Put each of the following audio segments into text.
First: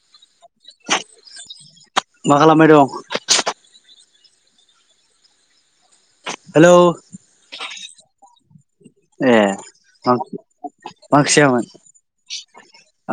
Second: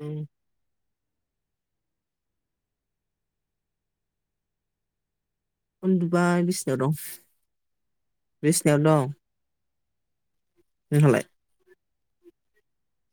औ मा खालामबाय दं? उन्दुबाय हेलौ बिसिनायाव दं बिसनायाव दं। ए [inaudible] मा नोंहालाय ओंख्रि जायामोन?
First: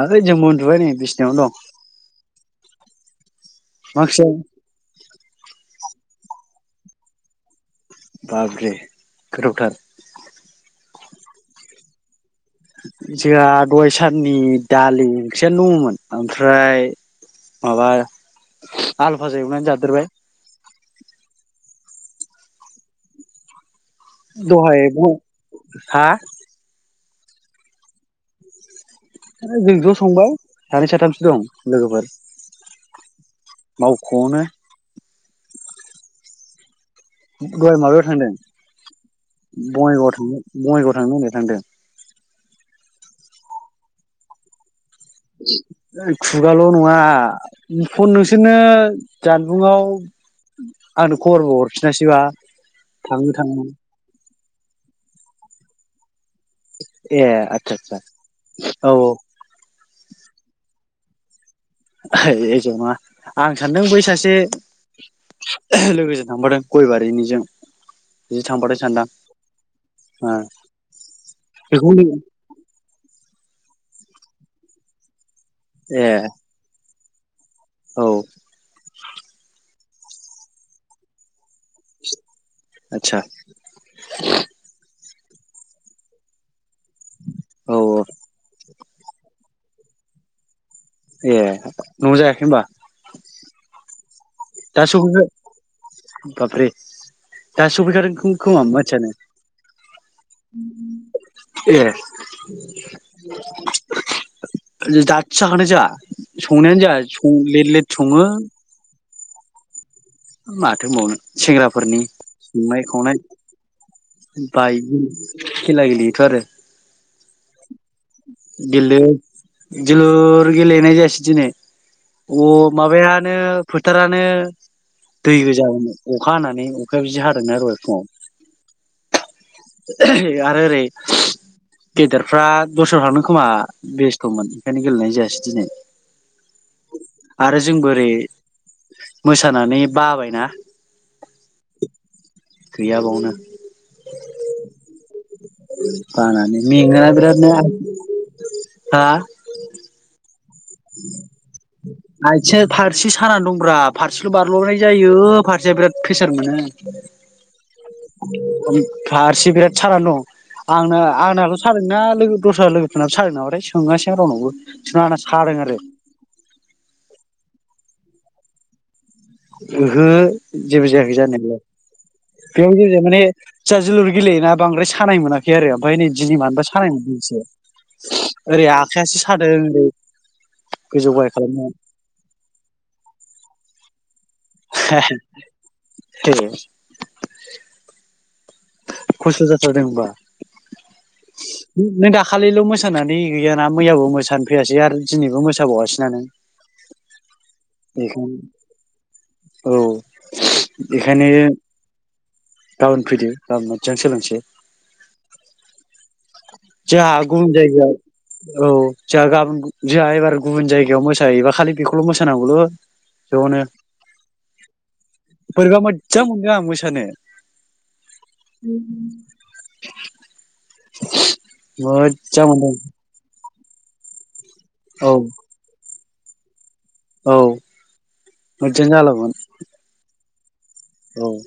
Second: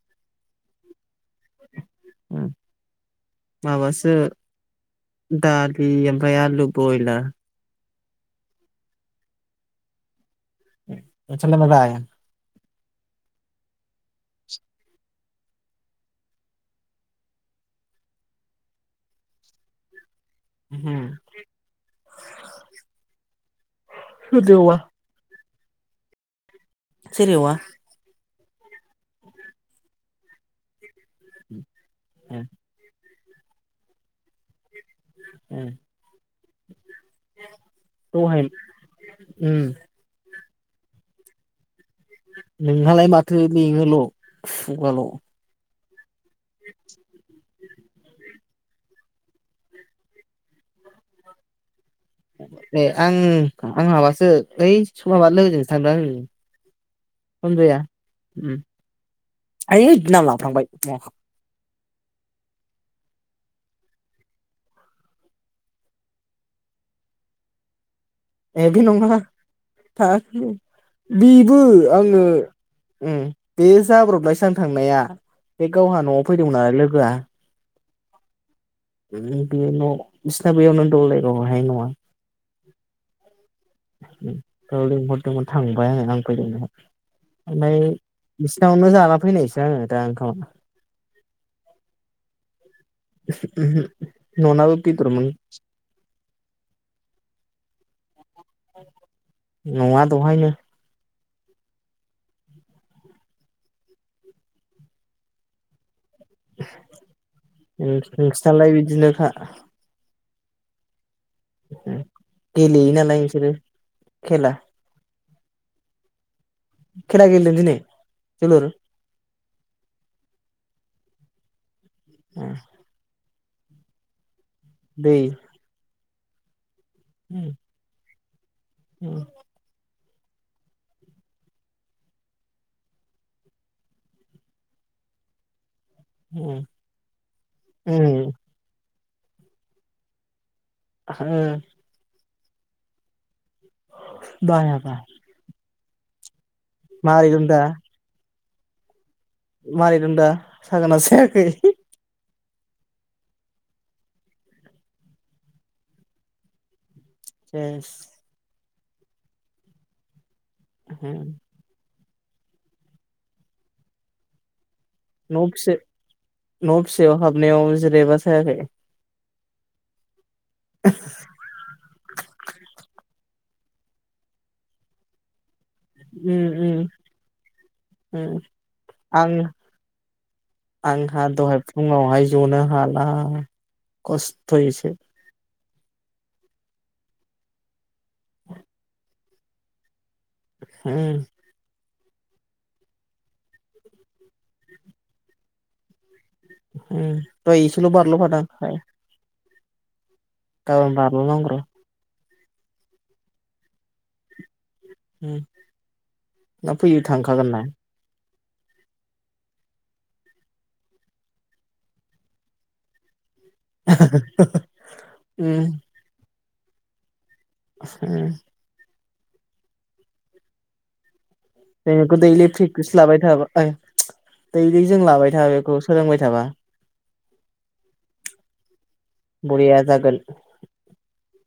आलै जोंबो उनदुबाय नै बिसि नायावनो दं। उम मा माबासो ओंख्रि जायामोन दालि ओमफ्राय आलु बयला बाब रे गोथावथार नोंस्रालाय मा लाया? जोंहा दहाय साननि दालि ओंख्रियानो दङमोन ओमफ्राय माबा आलुफाजा एवनानै जादेरबाय। होम दहाय ओ हा सोर एवा? जोंनो ज'संबाय सानै साथामसो। दं लोगोफोर उम माव खनो उम दहाय माबायाव थांदों दहाय उम बङाइगावआव थांदों बङाइगाव थांनो होननाया थांदों? नोंहालाय माथो लिङोल' खुगाल'। [inaudible] खुगाल' नङा फन बिदिनो जानबुङाव आंनो खबर हर ए आं आं माबासो ओइ समाबार लोगोजोंसो आङो। ए आदसा होमजाया आदसा उम औ एत नाम लाफ्लांबाय। [unintelligible] हे जङा आं सानदों बै सासे लोगोजों थांफादों गयबारिनिजों। बिदि ए थांफादों बे सानदां नङा हा ओ बेबो बेखौ आङो उम बे जाब्रबनाय सान थांनाया। बे गावहा ए न'आव फैदोंमोन नालाय लोगोआ औ बिसना बेैयावनो दंलायगावाय आय न'आ आतसा औ लेंहर मोन थांबाय आं नांफैदों नामा औ आनाय बिस आवनो जाना फैनायसो आङो दा ओंखामा। ए न'आव जायाखै होनबा? न'नाबो दा सफैखा बेदरमोन। बाबरे दा सफैखादों खोमा मानसियानो। नङा दहायनो ए दास्सो जाखांदों जोंहा। संनायानो जाया सं लेट लेट सङो। नोंसिनालाय [inaudible] माथो होमबावनो। सेंग्राफोरनि संनाय गेलेयो नालाय खावनाय नोंसोरो खेला बायदि खेला गेलेयो। थ आरो। खेला गेलेदों दिनै जोलुर? गेलेलु जोलुर गेलेनाय जायासि दिनेै। अ माबया नो फोथारानो दै दैबो जाबाय नो। अखा हानानै औ। अखायाबो जि हादोंना दहाय फुङाव। औ आरो ओरै गेदेरफ्रा दस्राव थांदों खोमा बेस्थ'मोन ओंखायनो गेलेनाय जायासै दिनै। होम उम मोस सानानै बाबायना । [unintelligible] गैया बावनो। बाया बा। बानानानै। मेङोना बिरादनो हा? मारै दं दा? सागोना सायाखै? आथिं फारसे साना दंब्रा फारसेल' बारल'नाय जायो फारसेया बिराद प्रेसार मोनो। सेस ओम फारसि बिराद सानान दं । आंना आंनाल' सादोंना लोगो दस्रा लोगोफोर नाबो सादों नामाथाय सोंङासै आं रावनावबो । न'फिसे न'फिसायाव हाबनायाव जिरायबा [unintelligible] ओहो । जेबो जायाखै जानायलाय बेयाव जेबो जायाखै माने जोहा जोलुर गेलेयोना बांद्राय सानाय मोना खै आरो ओमफ्राय नै दिनै उम मानोबा उम सानाय मोनदों एसे उम ओरै आखायासो आं सादों गोजौ आंहा गाहाय दहाय खालामनाया । खस्थयै एसे ए खस्थ जाथारदोंबा । उ । नों दाखालिल' मोसानानै गैयाना मैयाबो मोसानो फैयासै आरो दिनैबो मोसाबावासैना नों । उम दहय इसेल बारल' फादां । औ । गाबोन बारल' नांगौ र'। गाबोन फैदो । गाबोन मोजां सोलोंसै । उम ना फैयो जोहा थांखागोन गुबुन ना जायगायाव औ जोंहा गाबोन जोंहा एबार गुबुन जायगायाव मोसाहैबा खालि बेखौल' मोसानांगौल।' जनो उम बोरैबा मोजां मोन नो आं मोसानो [inaudible] [inaudible] नै बेखौ‌ मोजां दैलि मोनदों [unintelligible] लाबायथाब [inaudible] दैली जों औ लाबाय था बेखौ सोलोंबाय जाबा औ । बरिया जागोन। औ ।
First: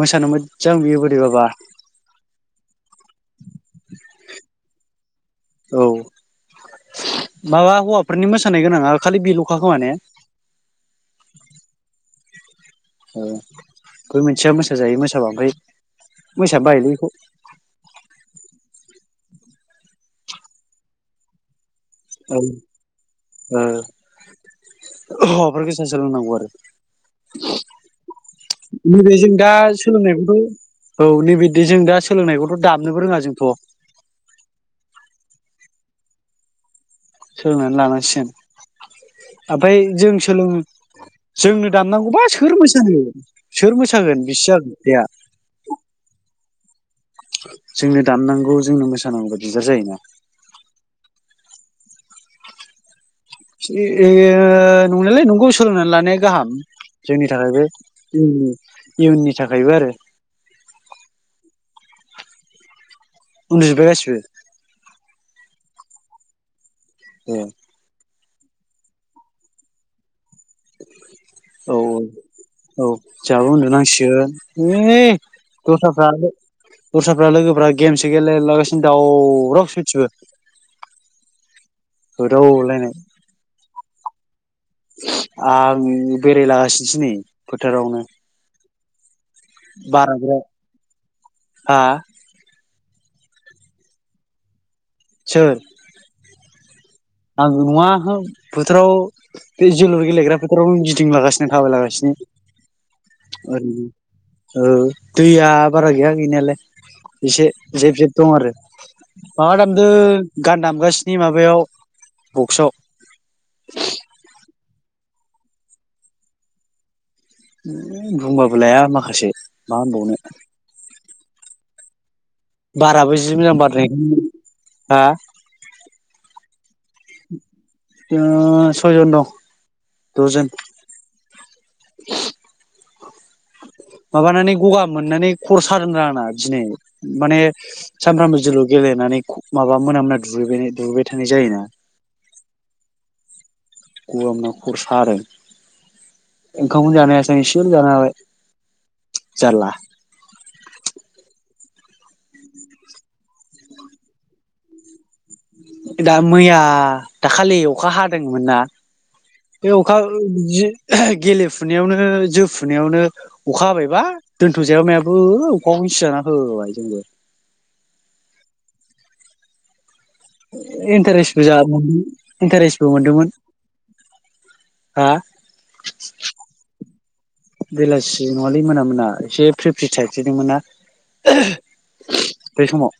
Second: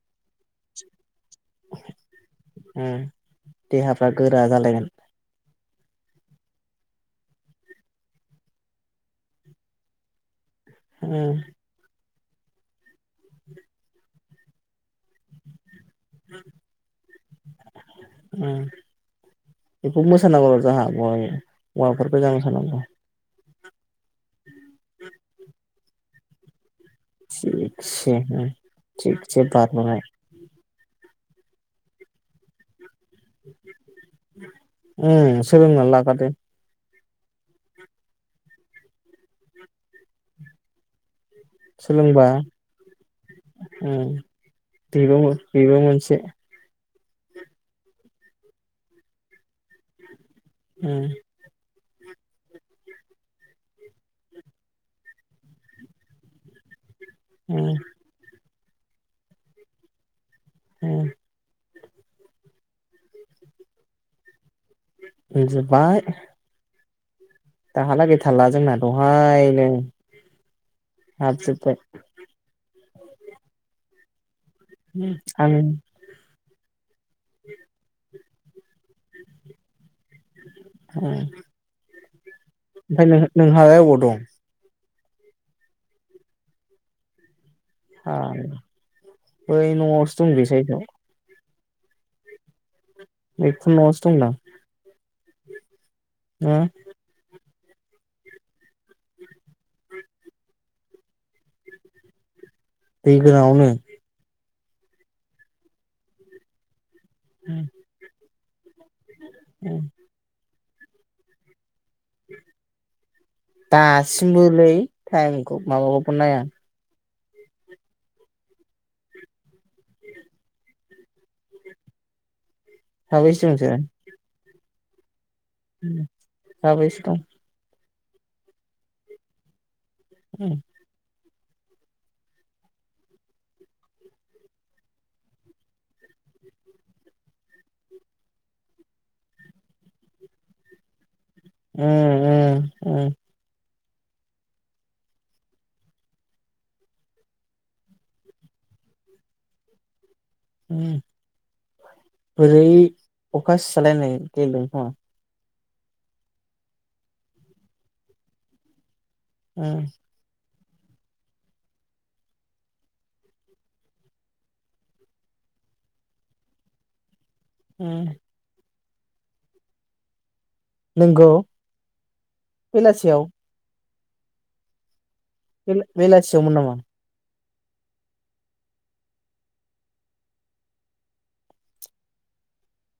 मोसानो मोजां बिबो । है बाबा । ओ देहाफ्रा गोरा जालायगोन औ माबा हौवाफोरनि मोसानाय गोनाङा खालि बेल'खा खोमा ने उम औ बय मोनसेया मोसााजायो मोसाबा ओमफ्राय मोसानान बायलै बेखौ उम बेखौ मोसाना जोंहा- हौवाफोर गोजा मोसानां जोंहा। ओ हौवाफोरखौ गोजाया सोलोंनांगौ आरो से नैबे जों थकसे दा बारनाय सोलोंनायखौथ' औ नैबेदि जों दा सोलोंनायखौथ' दाब उ सोलोंनानै [inaudible] सोलोंनानै लानांसिगोन ओमफ्राय जों सोलों जोंनो दामनांगौबा सोलोंबा सोर मोसागोन सोर उम मोसागोन बिसि जागोन खोथाया। बेबो बेबो मोनसे जोंनो दामनांगौ जोंनो मोसानांगौ दिगदार जायोना। ओ नंनायलाय नंगौ सोलोंनानै लानाया गाहाम। जोंनि थाखाय बे- उम इयुननि थाखायबो आरो- औ उन्दु जोब गासीबो उन्दु जोबबाय‌। ए दाहालागै- जोंना दहायनो- आ जफ औ औ जाबो उन्दनांसिगोन। ए आं दसफ्रा दस्राफ्रा लोगोफ्रा गेमसो गेलला गासि- दावराव सयथिबो ओमफाय नोंह नोंहालाय अबाव? बुं आं बेरायलागासिनोसै नै फोथारावनो आं बै न'आवसो दंलै सायदाव आह एखुन नआवसो दं दां उम आङो नङा हो फोथोराव बे जोलुर गेलेग्रा फोथारावनो गिदिंलागासिनो थाबायलागासिनो। बेग्रावनो औ दैया बारा गैया गैनायालाय। इसे जेब जेब दं आरो माबा दामदों गान दामगासिनि माबायाव बक्सआव दासिमबोलै। थाइमखौ माबाखौबो नाया उम बुंबाबो लाया माखासे मा होनबावनो। बाराबो जि साबैसे मोजां दंसो बारलै। हा साबैसे दं? जोङो सयजन दं। द'जोन। उम [unintelligible] माबानानै गगा मोननानै खर सादों ब्रा आंना दिनै माने सानफ्रामबो जोलुर गेलेनानै माबा मोनामना दुगैबायना दुगैबाय थानाय जायोना उम उम उम। गगा मोनना खरसादों ओंखामखौनो जानो हायासै आं एसेल जानो हाबाय जारला। उम बोरै अखा सिजालायनाय गेलेदों खोमा दा मैया दाखालि अखा हादोंमोन ना। बे उम अखा ओ जि गेलेफुनायावनो जोफुनायावनो अखा हाबायबा दोन्थ'जायाबो मायाबो ओ अखाखौनो सिजाना होबाय जोंबो। उम। नोंगौ इन्टारेस्टबो जादोंमोन इन्टारेस्टबो बेलासियाव मोनदोंमोन। हा बेला बेलासेयाव मोन नामा? बेलासि नङालै मोना मोना एसे फ्रि फ्रि थाइफ्रिदोंमोन ना ।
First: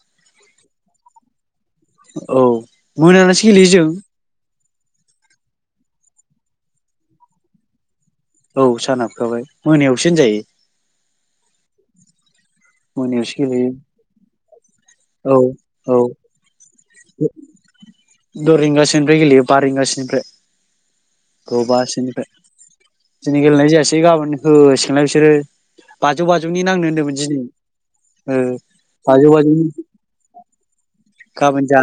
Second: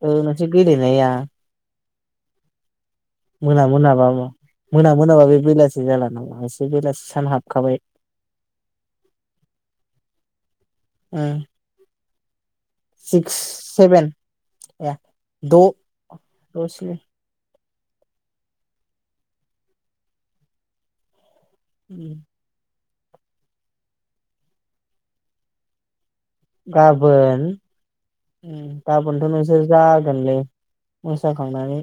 ओ नोंसोर गेलेनाया औ। मोनानासो मोना गेलेयो जों मोना बाबो मोना मोनाबा बे बेलासि बिना लानांगो नोंसोर बेलासि सान हाबखाबाय औ सानहाबखाबाय मोनायावसो होनजायो। ओं। सिक्स मोनायावसो गेलेयो सेभेन या औ द' औ ओ स्नि द' रिंगासोनिफ्राय गेलेयो बा रिंगासोनिफ्राय। द' बा सिनिफ्राय। दिनि गेलेनाय जायासै गाबोन होलाय सिगोनलाय बिसोरो। बाजौ बाजौनि नांनो होन्दोंमोन दिनै गाबोन ओ उम बाजौ गाबोनथ' नोंसोर बाजौनि जागोनलै मोसा गाबोन जा खांनानै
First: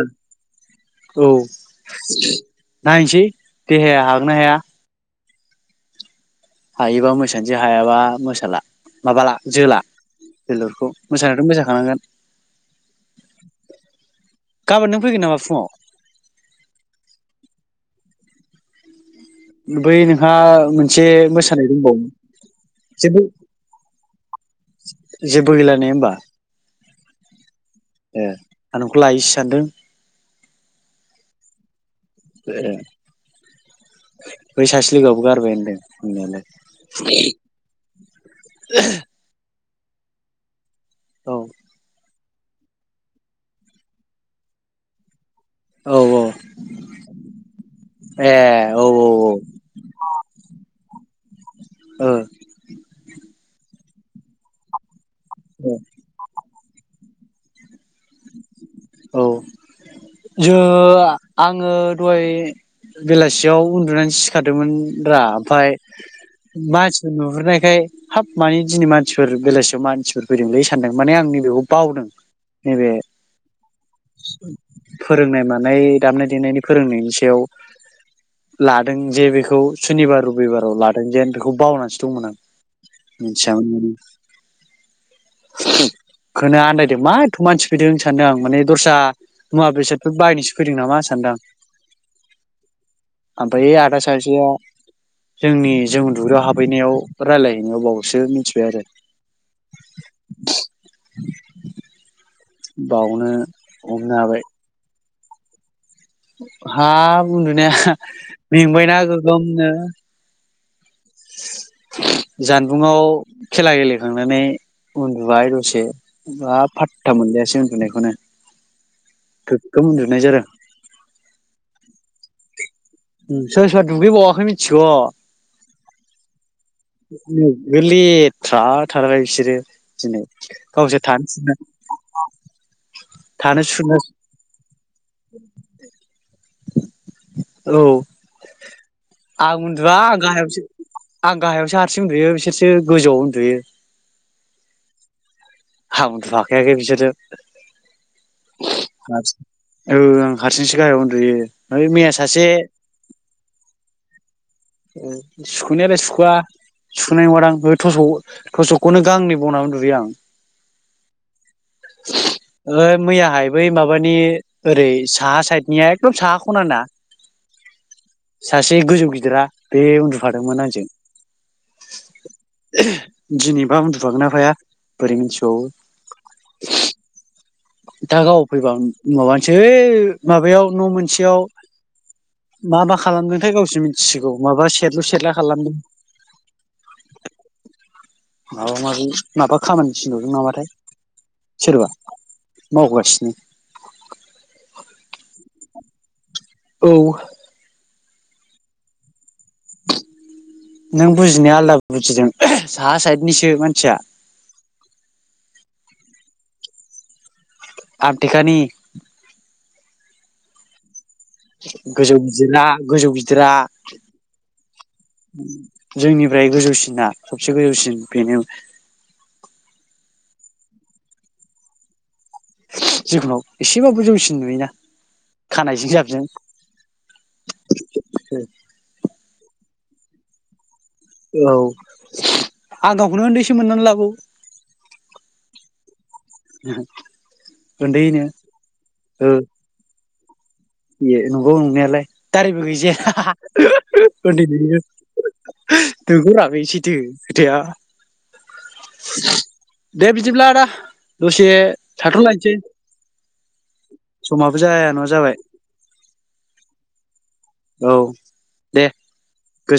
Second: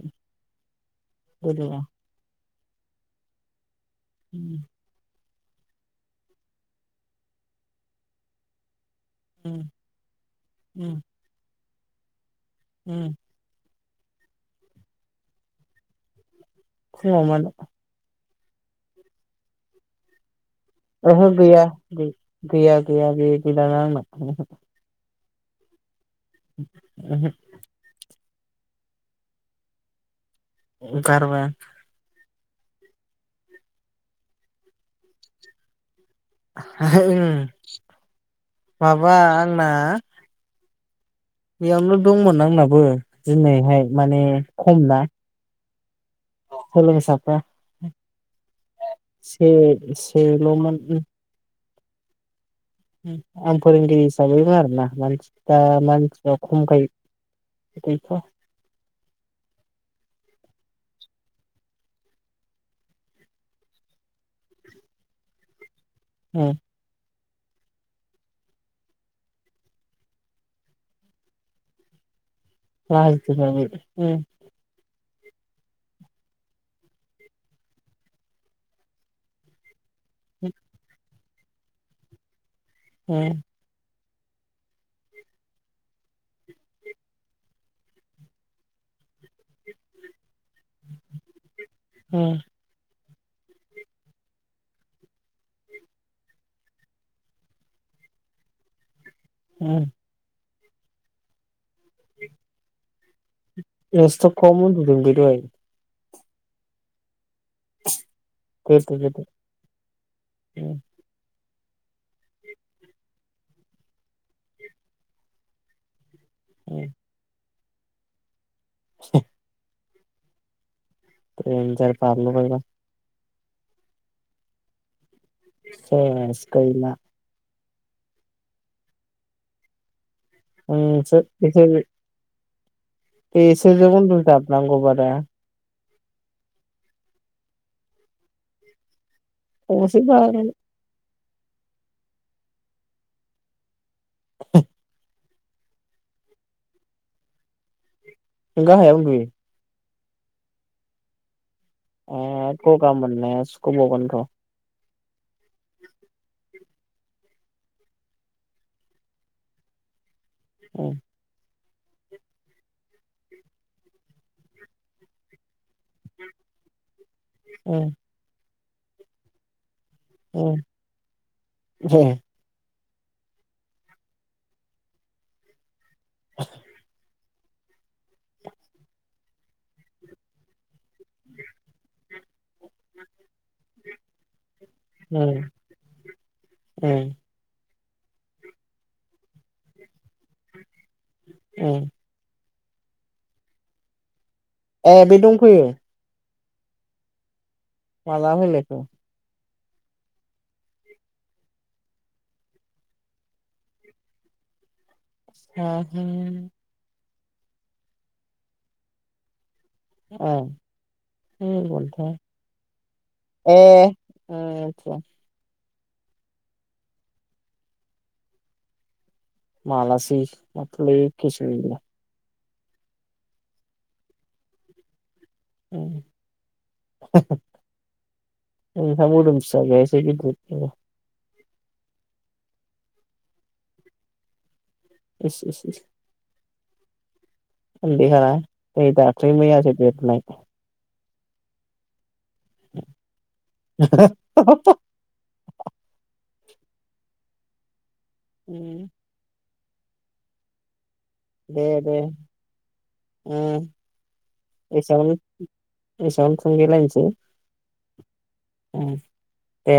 औ। नायसै। देहाया हागोना उम हाया। हायोबा मोसानोसै हायाबा मोसाला। माबाला उम जोला जोलुरखौ उम मोसानायाथ' मोसा खानांगोन। उम गाबोन नों फैगोन नामा फुङाव? फुङाव मानो? बै नोंहा मोनसे ओहो गैया मोसानाय दंबावो गै गैया गैया जेबो गै गैलाना आंना ओहो। जेबो गैला ने होमबा? ओहो। ए आं नोंखौ लायोसो सानदों। ओ गारबाय आं। ए बै सासे लोगो आबो गारबाय होनदों। होननायालाय ओहो ओं माबा जोंना औ बेयावनो दंमोन आंनाबो दिनैहाय माने खम ना। औ औ अ सोलोंसाफ्रा ए औ से सेल' मोन उम। ओ। उम आं फोरोंगिरि हिसाबै आरोना मानसि दा मानसिया खमखाय गैथ'वा। औ। जो आ आङो दहाय बेलासियाव उन्दुनानै सिखार दोंमोन रा ओमफाय मास नुहुरनायखाय हाब माने दिनै मानसि फोर बेलासियाव मानसि फोर फैदोंलै सानदों माने आं नैबेखौ बावदों। नैबे लाजादों आङो [inaudible] फोरोंनाय मानाय दामनाय देनायनि फोरोंनायनि सायाव लादों जे बेखौ सुनिबार रबिबाराव लादों जेन बेख खौ बावनानैसो दंमोन आं। [inaudible] थिया आं। [unintelligible] खोनो आन्दायदो मा एथ' मानसि फैदों सानदों आं माने दस्रा मुवा बेसादफोर बायनोसो फैदों नामा सानदो आं। ओमफ्राय आदा सासेया जोंनि जों उन्दु ग्रायाव हाबहै नायाव रायलाय हैनायाव बावसो मिथिबाय आरो। उम [inaudible] बावनो हमनो हाबाय [unintelligible] दे हाब उन्दुनाया गोदो मेंबायना गोदो गोगोमनो [unintelligible] जानबुंआव खेला गेलेखांनानै उन्दुबाय दसे बा फाटा मोनलायासै नुनायखौनो गोगगोम उन्दुनाय जादो। देनजार बादलबायबा ओम सोर सोर दुगै बावाखै मिथिग' [unintelligible] उम गो लैथ्रा थारबाय बिसोरो दिनै गावसोर थानो सुनो [unintelligible] थानो बेसोरजों सुनो उन्दु जाबनांगौबादा औ आं उन्दुआ गंसेबा गाहायावसो आं गाहायावसो हारसिं उन्दुयो बिसोरसो गोजौआव उन्दुयो। [inaudible] आं उन्दु फाखायाखै बिसोरजों नों गाहायाव उन्दुयो? औ आं हारसिंसो गाहायाव उन्दुयो। ओइ मैया ऐ सासे गगा मोननाया सुखबावगोन र सुखुनायालाय सुखुवा सुख'नाय नंङादां ओ थस'क थस'कखौनो गांनै बनानै उन्दुयो आं [unintelligible] ओ मैयाहाय बै माबानि ओरै साहा साइद एकदम साहा ख'नाना उम सासे गोजौ गिदिरा बे उन्दुफादोंमोन उम आंजों उम दिनैबा उन्दुफागोन ना फाया बोरै मिथिबावो [unintelligible] दा गाव फैबा माबानोसै माबायाव न' मोनसेयाव मा मा खालामदोंथाय गावसो मिथिसिगौ माबा सेरलु सेरला उम खालामदों उम माबा माबि माबा खामानि [unintelligible] नामाथाय सोरबा उम मावगासिनो ए बे दंफैयो औ माला फैलायखो [unintelligible] नों बुजिनाया आलदा बुजिदों साहा साइदनिसो मानसिया [unintelligible] [unintelligible] ओम गोजौ गिदिरा गोजौ गिदिरा मिथिया जोंनिफ्राय गोजौसिना इसे गोजौसिन बेनो मलाासि [unintelligible] [unintelligible] एसेबाबो जौसिन नुयोना खानायजों जाबजों [unintelligible] [unintelligible] औ आं गावखौनो उन्दैसो मोननानै लाबावो [inaudible] [unintelligible] [unintelligible] उन्दैनो नै दाख्लै मैयासो देरनाय ए नंगौ नंनायालाय दारिबो गैजाया हाहा उन्दैनिनो नंगोरा बै सैथो खोथाया [inaudible] दे बिदिब्ला आदा दसे दे दे थाथ' लायसै उम समाबो जाया नङा एसेयावनो जाबाय एसेयावनो थुंगेलायनसै औ दे गोजोन